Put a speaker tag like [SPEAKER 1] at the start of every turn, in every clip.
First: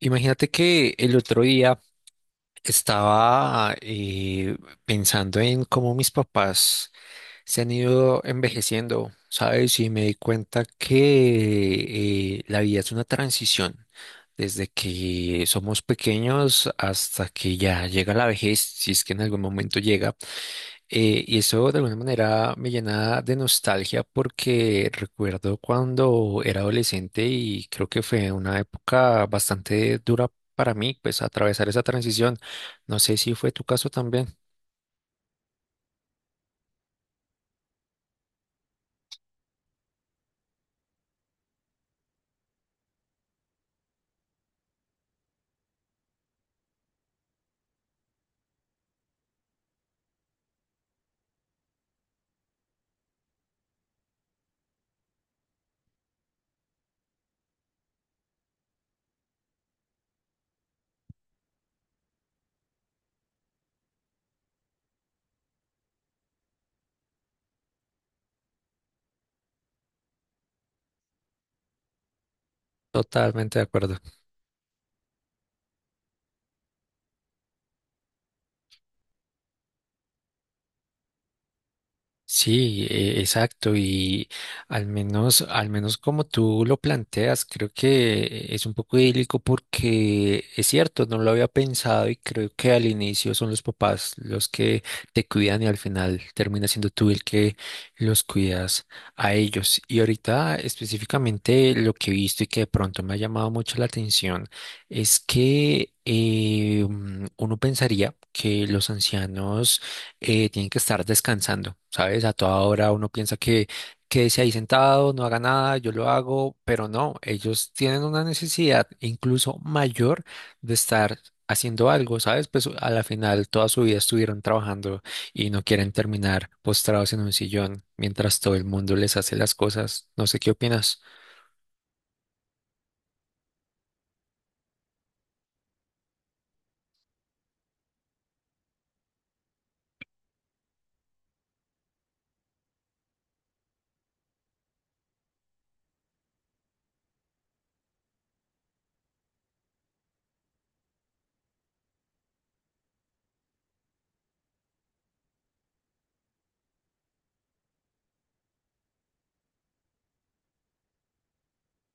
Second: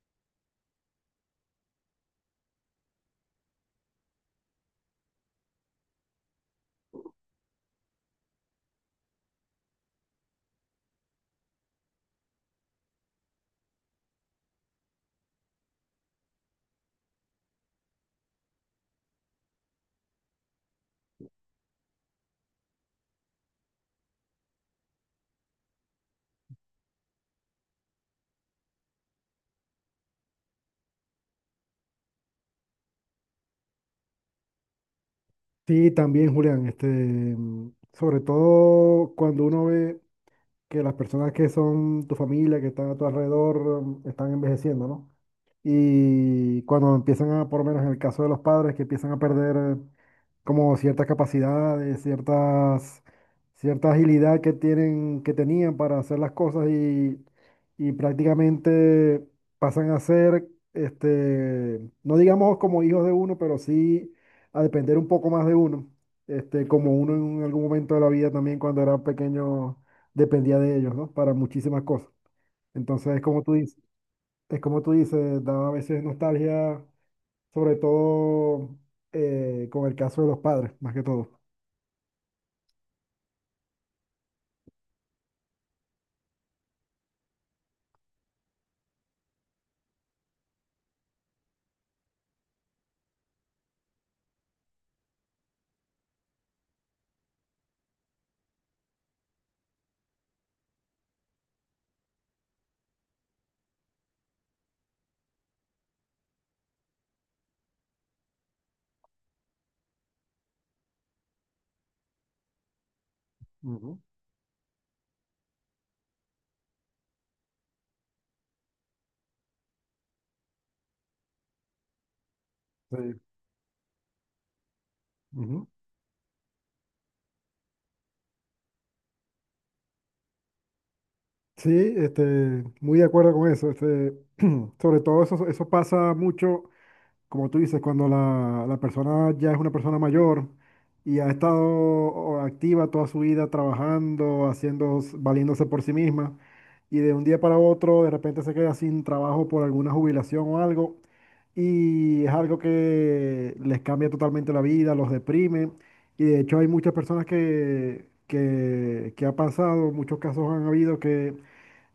[SPEAKER 1] Imagínate que el otro día estaba pensando en cómo mis papás se han ido envejeciendo, ¿sabes? Y me di cuenta que la vida es una transición, desde que somos pequeños hasta que ya llega la vejez, si es que en algún momento llega. Y eso de alguna manera me llena de nostalgia porque recuerdo cuando era adolescente y creo que fue una época bastante dura para mí, pues atravesar esa transición. No sé si fue tu caso también.
[SPEAKER 2] Sí, también, Julián, sobre todo cuando uno ve que las personas que son tu familia, que están a tu alrededor, están envejeciendo, ¿no? Y cuando empiezan a, por lo menos en el caso de los padres, que empiezan a perder como ciertas capacidades, ciertas, cierta agilidad que tienen, que tenían para hacer las cosas y prácticamente pasan a ser, no digamos como hijos de uno, pero sí a depender un poco más de uno, este, como uno en algún momento de la vida también cuando era pequeño dependía de ellos, ¿no? Para muchísimas cosas. Entonces, como tú
[SPEAKER 1] Totalmente de
[SPEAKER 2] dices,
[SPEAKER 1] acuerdo.
[SPEAKER 2] es como tú dices, da a veces nostalgia, sobre todo con el caso de los padres, más que todo.
[SPEAKER 1] Sí, exacto. Y al menos como tú lo planteas, creo que es un poco idílico porque es cierto, no lo había pensado y creo que al inicio son los papás los que te cuidan y al final termina siendo tú el que los cuidas a ellos. Y ahorita específicamente lo que he visto y que de pronto me ha llamado mucho la atención es que uno pensaría que los ancianos tienen que estar descansando, ¿sabes? A toda hora uno piensa que
[SPEAKER 2] Ujú.
[SPEAKER 1] quédese ahí sentado, no haga nada, yo lo hago, pero no, ellos tienen una necesidad incluso mayor de estar haciendo algo, ¿sabes? Pues a la
[SPEAKER 2] Sí,
[SPEAKER 1] final toda su vida estuvieron trabajando y no
[SPEAKER 2] ujú.
[SPEAKER 1] quieren terminar postrados en un sillón mientras todo el mundo les hace las cosas. No sé qué opinas.
[SPEAKER 2] Sí, este, muy de acuerdo con eso. Este, sobre todo eso, eso pasa mucho como tú dices, cuando la persona ya es una persona mayor y ha estado o activa toda su vida trabajando, haciendo, valiéndose por sí misma, y de un día para otro de repente se queda sin trabajo por alguna jubilación o algo, y es algo que les cambia totalmente la vida, los deprime, y de hecho hay muchas personas que ha pasado, muchos casos han habido que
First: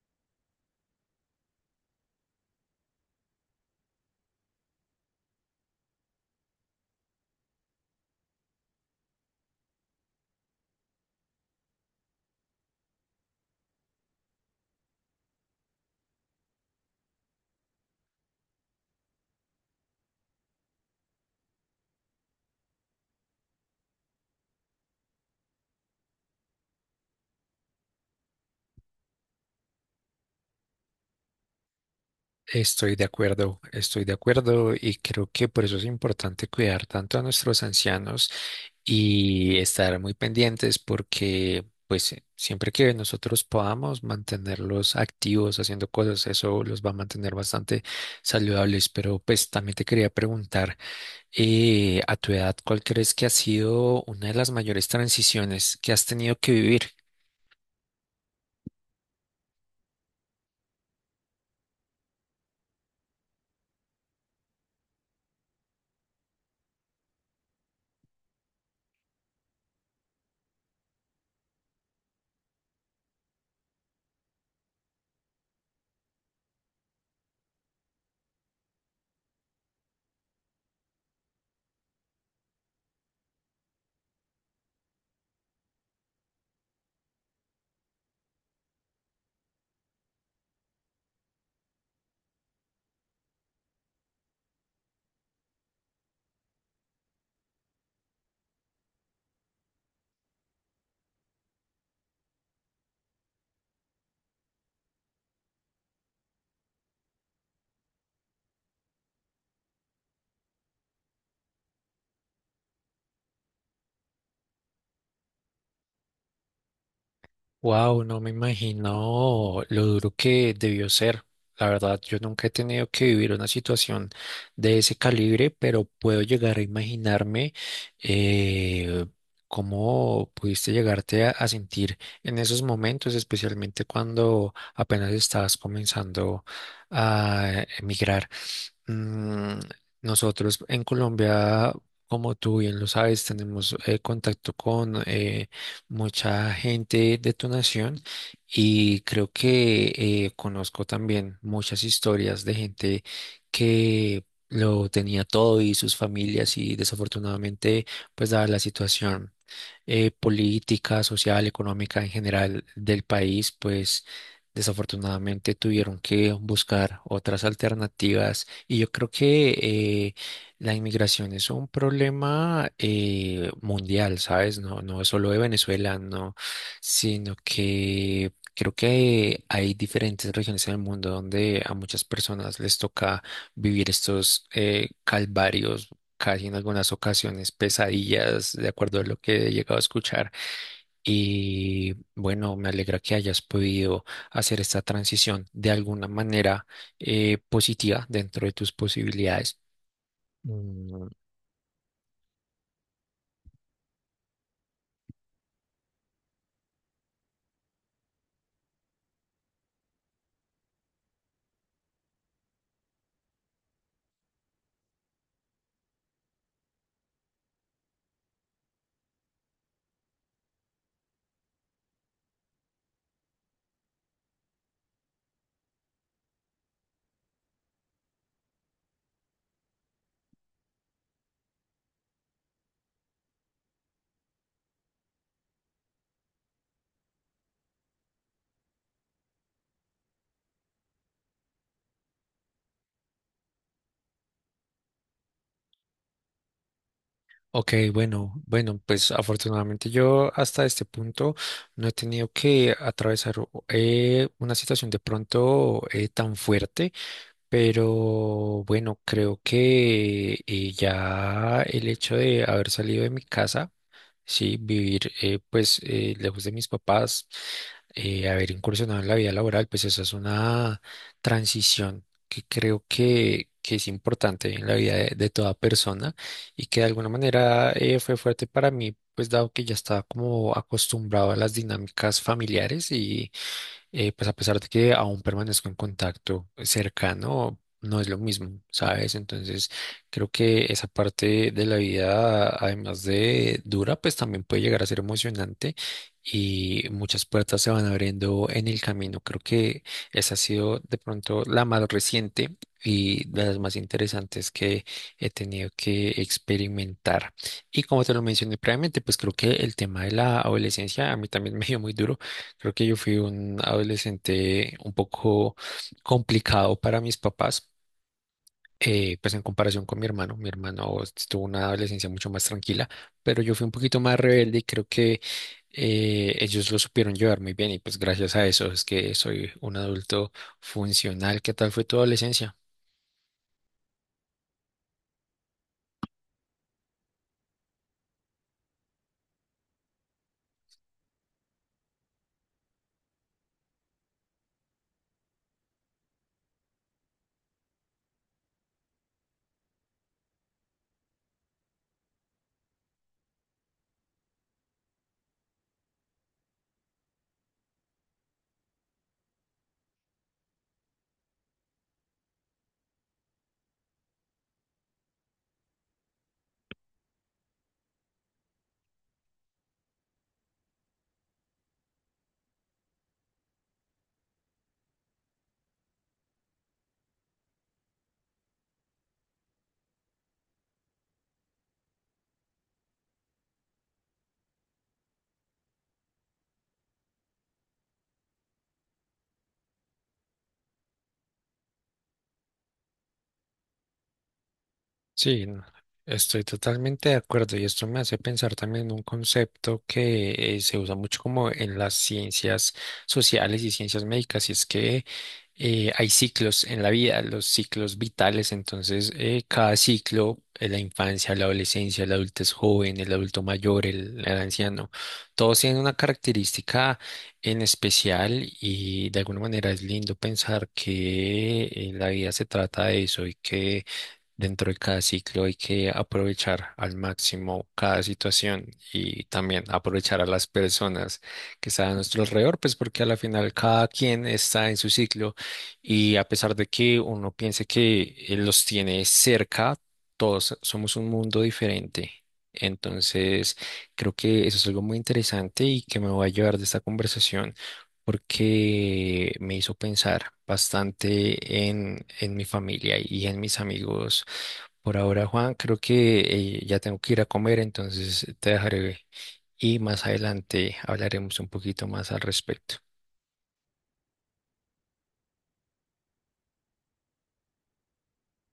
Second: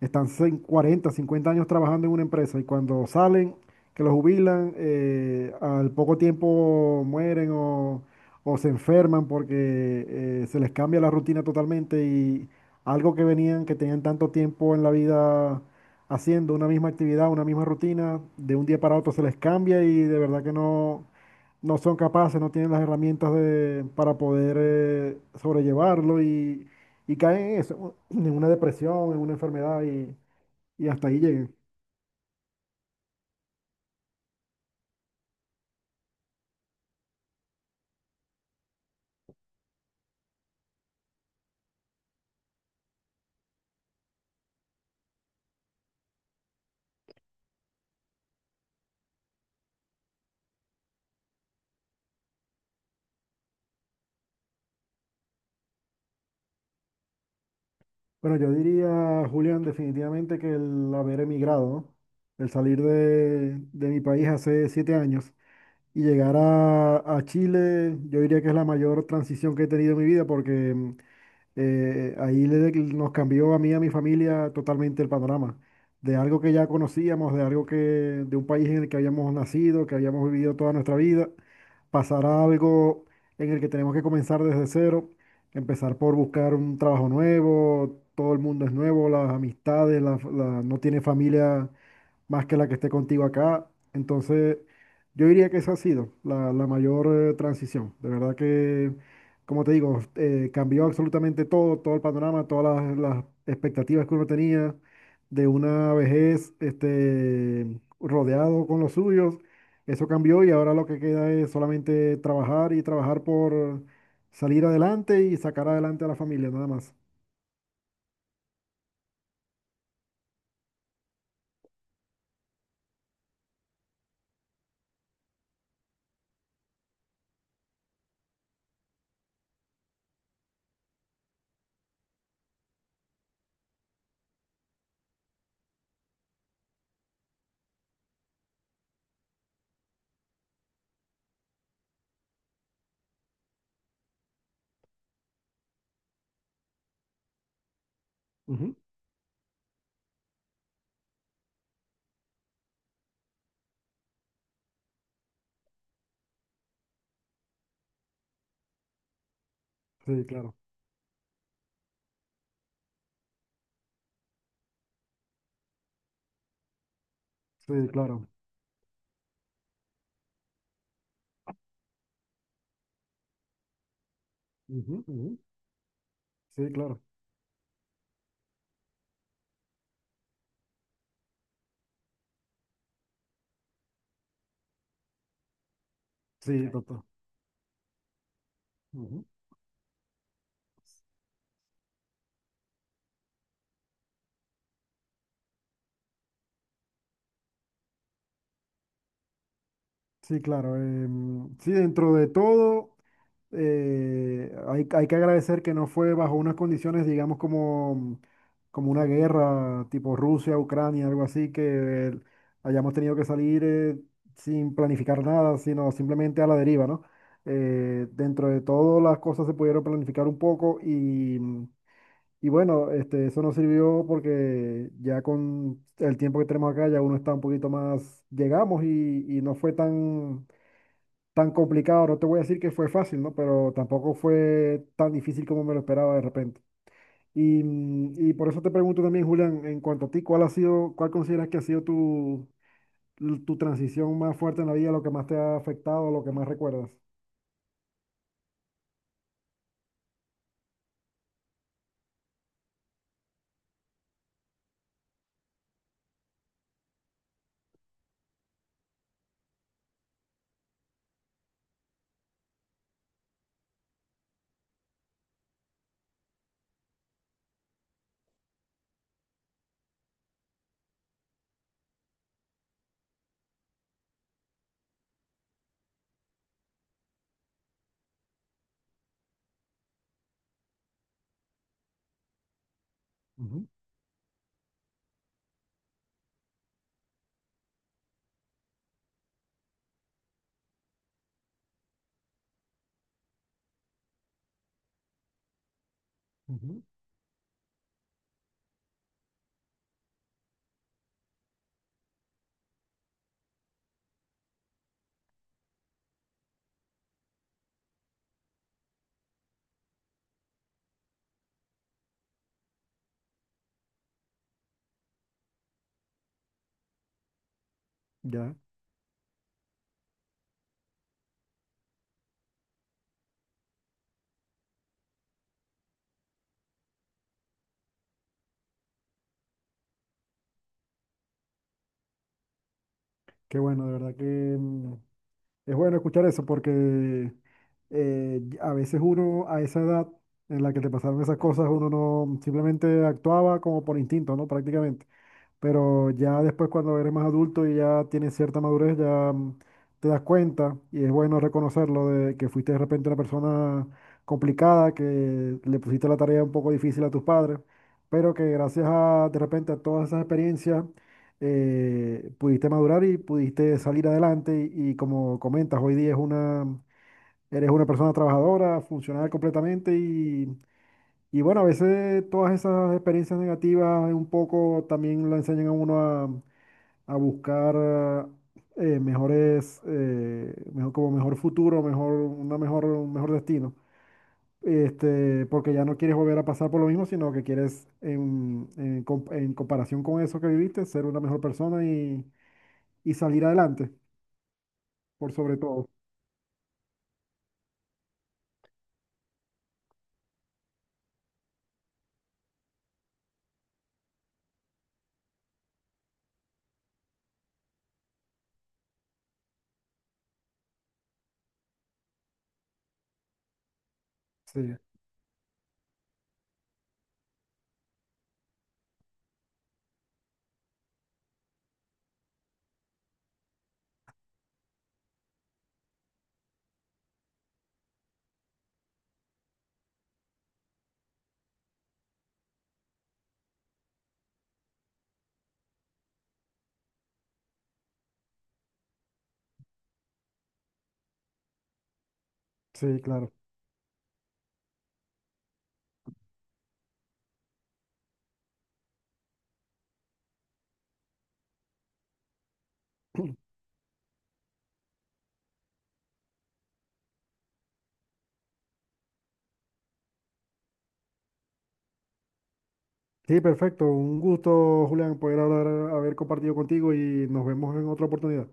[SPEAKER 2] están 40, 50 años trabajando en una empresa y cuando salen que los jubilan, al poco tiempo mueren o se enferman porque se les cambia la rutina totalmente y algo que venían, que tenían tanto tiempo en la vida haciendo una misma actividad, una misma rutina, de un día para otro se les cambia y de verdad que no, no son capaces, no tienen las herramientas de, para poder sobrellevarlo y caen en eso, en una depresión, en una enfermedad y hasta ahí lleguen.
[SPEAKER 1] Estoy de acuerdo y creo que por eso es importante cuidar tanto a nuestros ancianos y estar muy pendientes porque pues siempre que nosotros podamos mantenerlos activos haciendo cosas, eso los va a mantener bastante saludables. Pero pues también te quería preguntar, a tu edad, ¿cuál crees que ha sido una de las mayores transiciones que has tenido que vivir?
[SPEAKER 2] Bueno, yo diría, Julián, definitivamente que el haber emigrado, ¿no? El salir de mi país hace 7 años y llegar a Chile, yo diría que es la mayor transición que he tenido en mi vida porque ahí nos cambió a mí y a mi familia totalmente el panorama. De algo que ya conocíamos, de algo que, de un país en el que habíamos nacido, que habíamos vivido toda nuestra vida, pasar a algo en el que tenemos que comenzar desde cero, empezar por buscar un trabajo nuevo, todo el mundo es nuevo, las amistades, no tiene familia más que la que esté contigo acá. Entonces, yo diría que esa ha sido la mayor transición. De verdad que, como te digo, cambió absolutamente todo, todo el panorama, todas las expectativas que uno tenía de una vejez, este, rodeado con los suyos. Eso cambió y ahora lo que queda es solamente trabajar y trabajar por salir adelante y sacar adelante a la familia, nada más.
[SPEAKER 1] Wow, no me imagino lo duro que debió ser. La verdad, yo nunca he tenido que vivir una situación de ese calibre, pero puedo llegar a imaginarme eh, cómo pudiste llegarte a sentir en esos momentos, especialmente cuando apenas estabas comenzando a emigrar. Mm, nosotros en Colombia, como tú bien lo sabes, tenemos contacto con mucha gente de tu nación
[SPEAKER 2] Ujú.
[SPEAKER 1] y creo que conozco también muchas historias de gente que lo tenía todo y sus familias y desafortunadamente, pues dada la situación
[SPEAKER 2] Sí, claro.
[SPEAKER 1] política, social, económica en general del país, pues desafortunadamente tuvieron que buscar otras
[SPEAKER 2] Sí, claro.
[SPEAKER 1] alternativas y yo creo que la inmigración es un problema mundial, ¿sabes? No, no
[SPEAKER 2] Ujú,
[SPEAKER 1] es solo de
[SPEAKER 2] ujú.
[SPEAKER 1] Venezuela, no,
[SPEAKER 2] Sí, claro.
[SPEAKER 1] sino que creo que hay diferentes regiones en el mundo donde a muchas personas les toca vivir estos calvarios, casi en
[SPEAKER 2] Sí,
[SPEAKER 1] algunas
[SPEAKER 2] total.
[SPEAKER 1] ocasiones pesadillas, de acuerdo a lo
[SPEAKER 2] Ujú.
[SPEAKER 1] que he llegado a escuchar. Y bueno, me alegra que hayas podido hacer esta transición de alguna manera positiva dentro de tus posibilidades.
[SPEAKER 2] Sí, claro.
[SPEAKER 1] Mm,
[SPEAKER 2] Sí, dentro de todo, hay que agradecer que no fue bajo unas condiciones, digamos, como como una guerra tipo Rusia, Ucrania, algo así, que hayamos tenido que salir, sin planificar nada, sino simplemente a la deriva, ¿no? Dentro de todo, las cosas se pudieron planificar un poco. Y bueno, este, eso nos sirvió porque ya con el tiempo que tenemos acá, ya uno está un poquito más, llegamos y no fue tan, tan complicado. No te voy a decir que fue fácil, ¿no? Pero tampoco fue tan difícil como me lo esperaba de repente. Y y por eso te pregunto también, Julián, en cuanto a ti, ¿cuál ha sido, cuál consideras que ha sido tu, tu transición más fuerte en la vida, lo que más te ha afectado, lo que más recuerdas?
[SPEAKER 1] ok, bueno, bueno, pues afortunadamente yo hasta este punto no he tenido que atravesar una situación de pronto tan fuerte, pero bueno, creo que ya el hecho de haber salido de mi casa. Sí, vivir pues lejos de mis papás, haber incursionado en la vida laboral, pues esa es una transición que creo que es importante en la vida de toda persona y que de alguna manera fue fuerte para mí, pues dado que ya estaba como acostumbrado a las dinámicas familiares,
[SPEAKER 2] Ujú,
[SPEAKER 1] pues a pesar de que aún permanezco en contacto cercano, no es lo mismo, ¿sabes? Entonces, creo que esa parte de la vida, además de dura, pues también puede llegar a ser emocionante
[SPEAKER 2] ujú.
[SPEAKER 1] y muchas puertas se van abriendo en el camino. Creo que esa ha sido de pronto la más reciente y de las más interesantes que he tenido que experimentar. Y como te lo mencioné previamente, pues creo que el tema de la adolescencia a mí también me dio muy duro. Creo que yo fui un adolescente un poco complicado para mis papás,
[SPEAKER 2] Ya,
[SPEAKER 1] pues en comparación con mi hermano. Mi hermano tuvo una adolescencia mucho más tranquila, pero yo fui un poquito más rebelde y creo que ellos lo supieron llevar muy bien y pues gracias a eso es que soy un adulto funcional. ¿Qué tal fue tu adolescencia?
[SPEAKER 2] qué bueno, de verdad que... mm, es bueno escuchar eso porque, a veces uno a esa edad en la que te pasaron esas cosas, uno no simplemente actuaba como por instinto, ¿no? Prácticamente. Pero ya después cuando eres más adulto y ya tienes cierta madurez, ya, te das cuenta y es bueno reconocerlo de que fuiste de repente una persona complicada, que le pusiste la tarea un poco difícil a tus padres, pero que gracias a de repente a todas esas experiencias, pudiste madurar y pudiste salir adelante y como comentas, hoy día es una, eres una persona trabajadora, funcional completamente. Y bueno, a veces todas esas experiencias negativas un poco también lo enseñan a uno a buscar mejor futuro, un mejor destino. Este, porque ya no quieres volver a pasar por lo mismo, sino que quieres, en comparación con eso que viviste, ser una mejor persona y salir adelante por
[SPEAKER 1] Sí,
[SPEAKER 2] sobre
[SPEAKER 1] no,
[SPEAKER 2] todo.
[SPEAKER 1] estoy totalmente de acuerdo y esto me hace pensar también en un concepto que se usa mucho como en las ciencias sociales y ciencias médicas y es que hay ciclos en la vida, los ciclos vitales, entonces cada ciclo, la infancia, la adolescencia, el adultez joven, el adulto mayor, el
[SPEAKER 2] Sí,
[SPEAKER 1] anciano, todos tienen una característica en especial y de alguna manera es lindo pensar que la vida se trata de eso y que dentro de cada ciclo hay que aprovechar al máximo cada situación y también aprovechar a las personas que están a nuestro alrededor, pues porque a la final cada quien está en su ciclo y a pesar de que uno piense que los tiene cerca, todos somos un mundo diferente.
[SPEAKER 2] sí, claro.
[SPEAKER 1] Entonces, creo que eso es algo muy interesante y que me voy a llevar de esta conversación porque me hizo pensar bastante en mi familia y en mis amigos. Por ahora, Juan, creo que ya tengo que ir a comer, entonces te dejaré y más adelante hablaremos un poquito más al respecto.
[SPEAKER 2] Sí, perfecto. Un gusto, Julián, poder hablar, haber compartido contigo y nos vemos en otra oportunidad.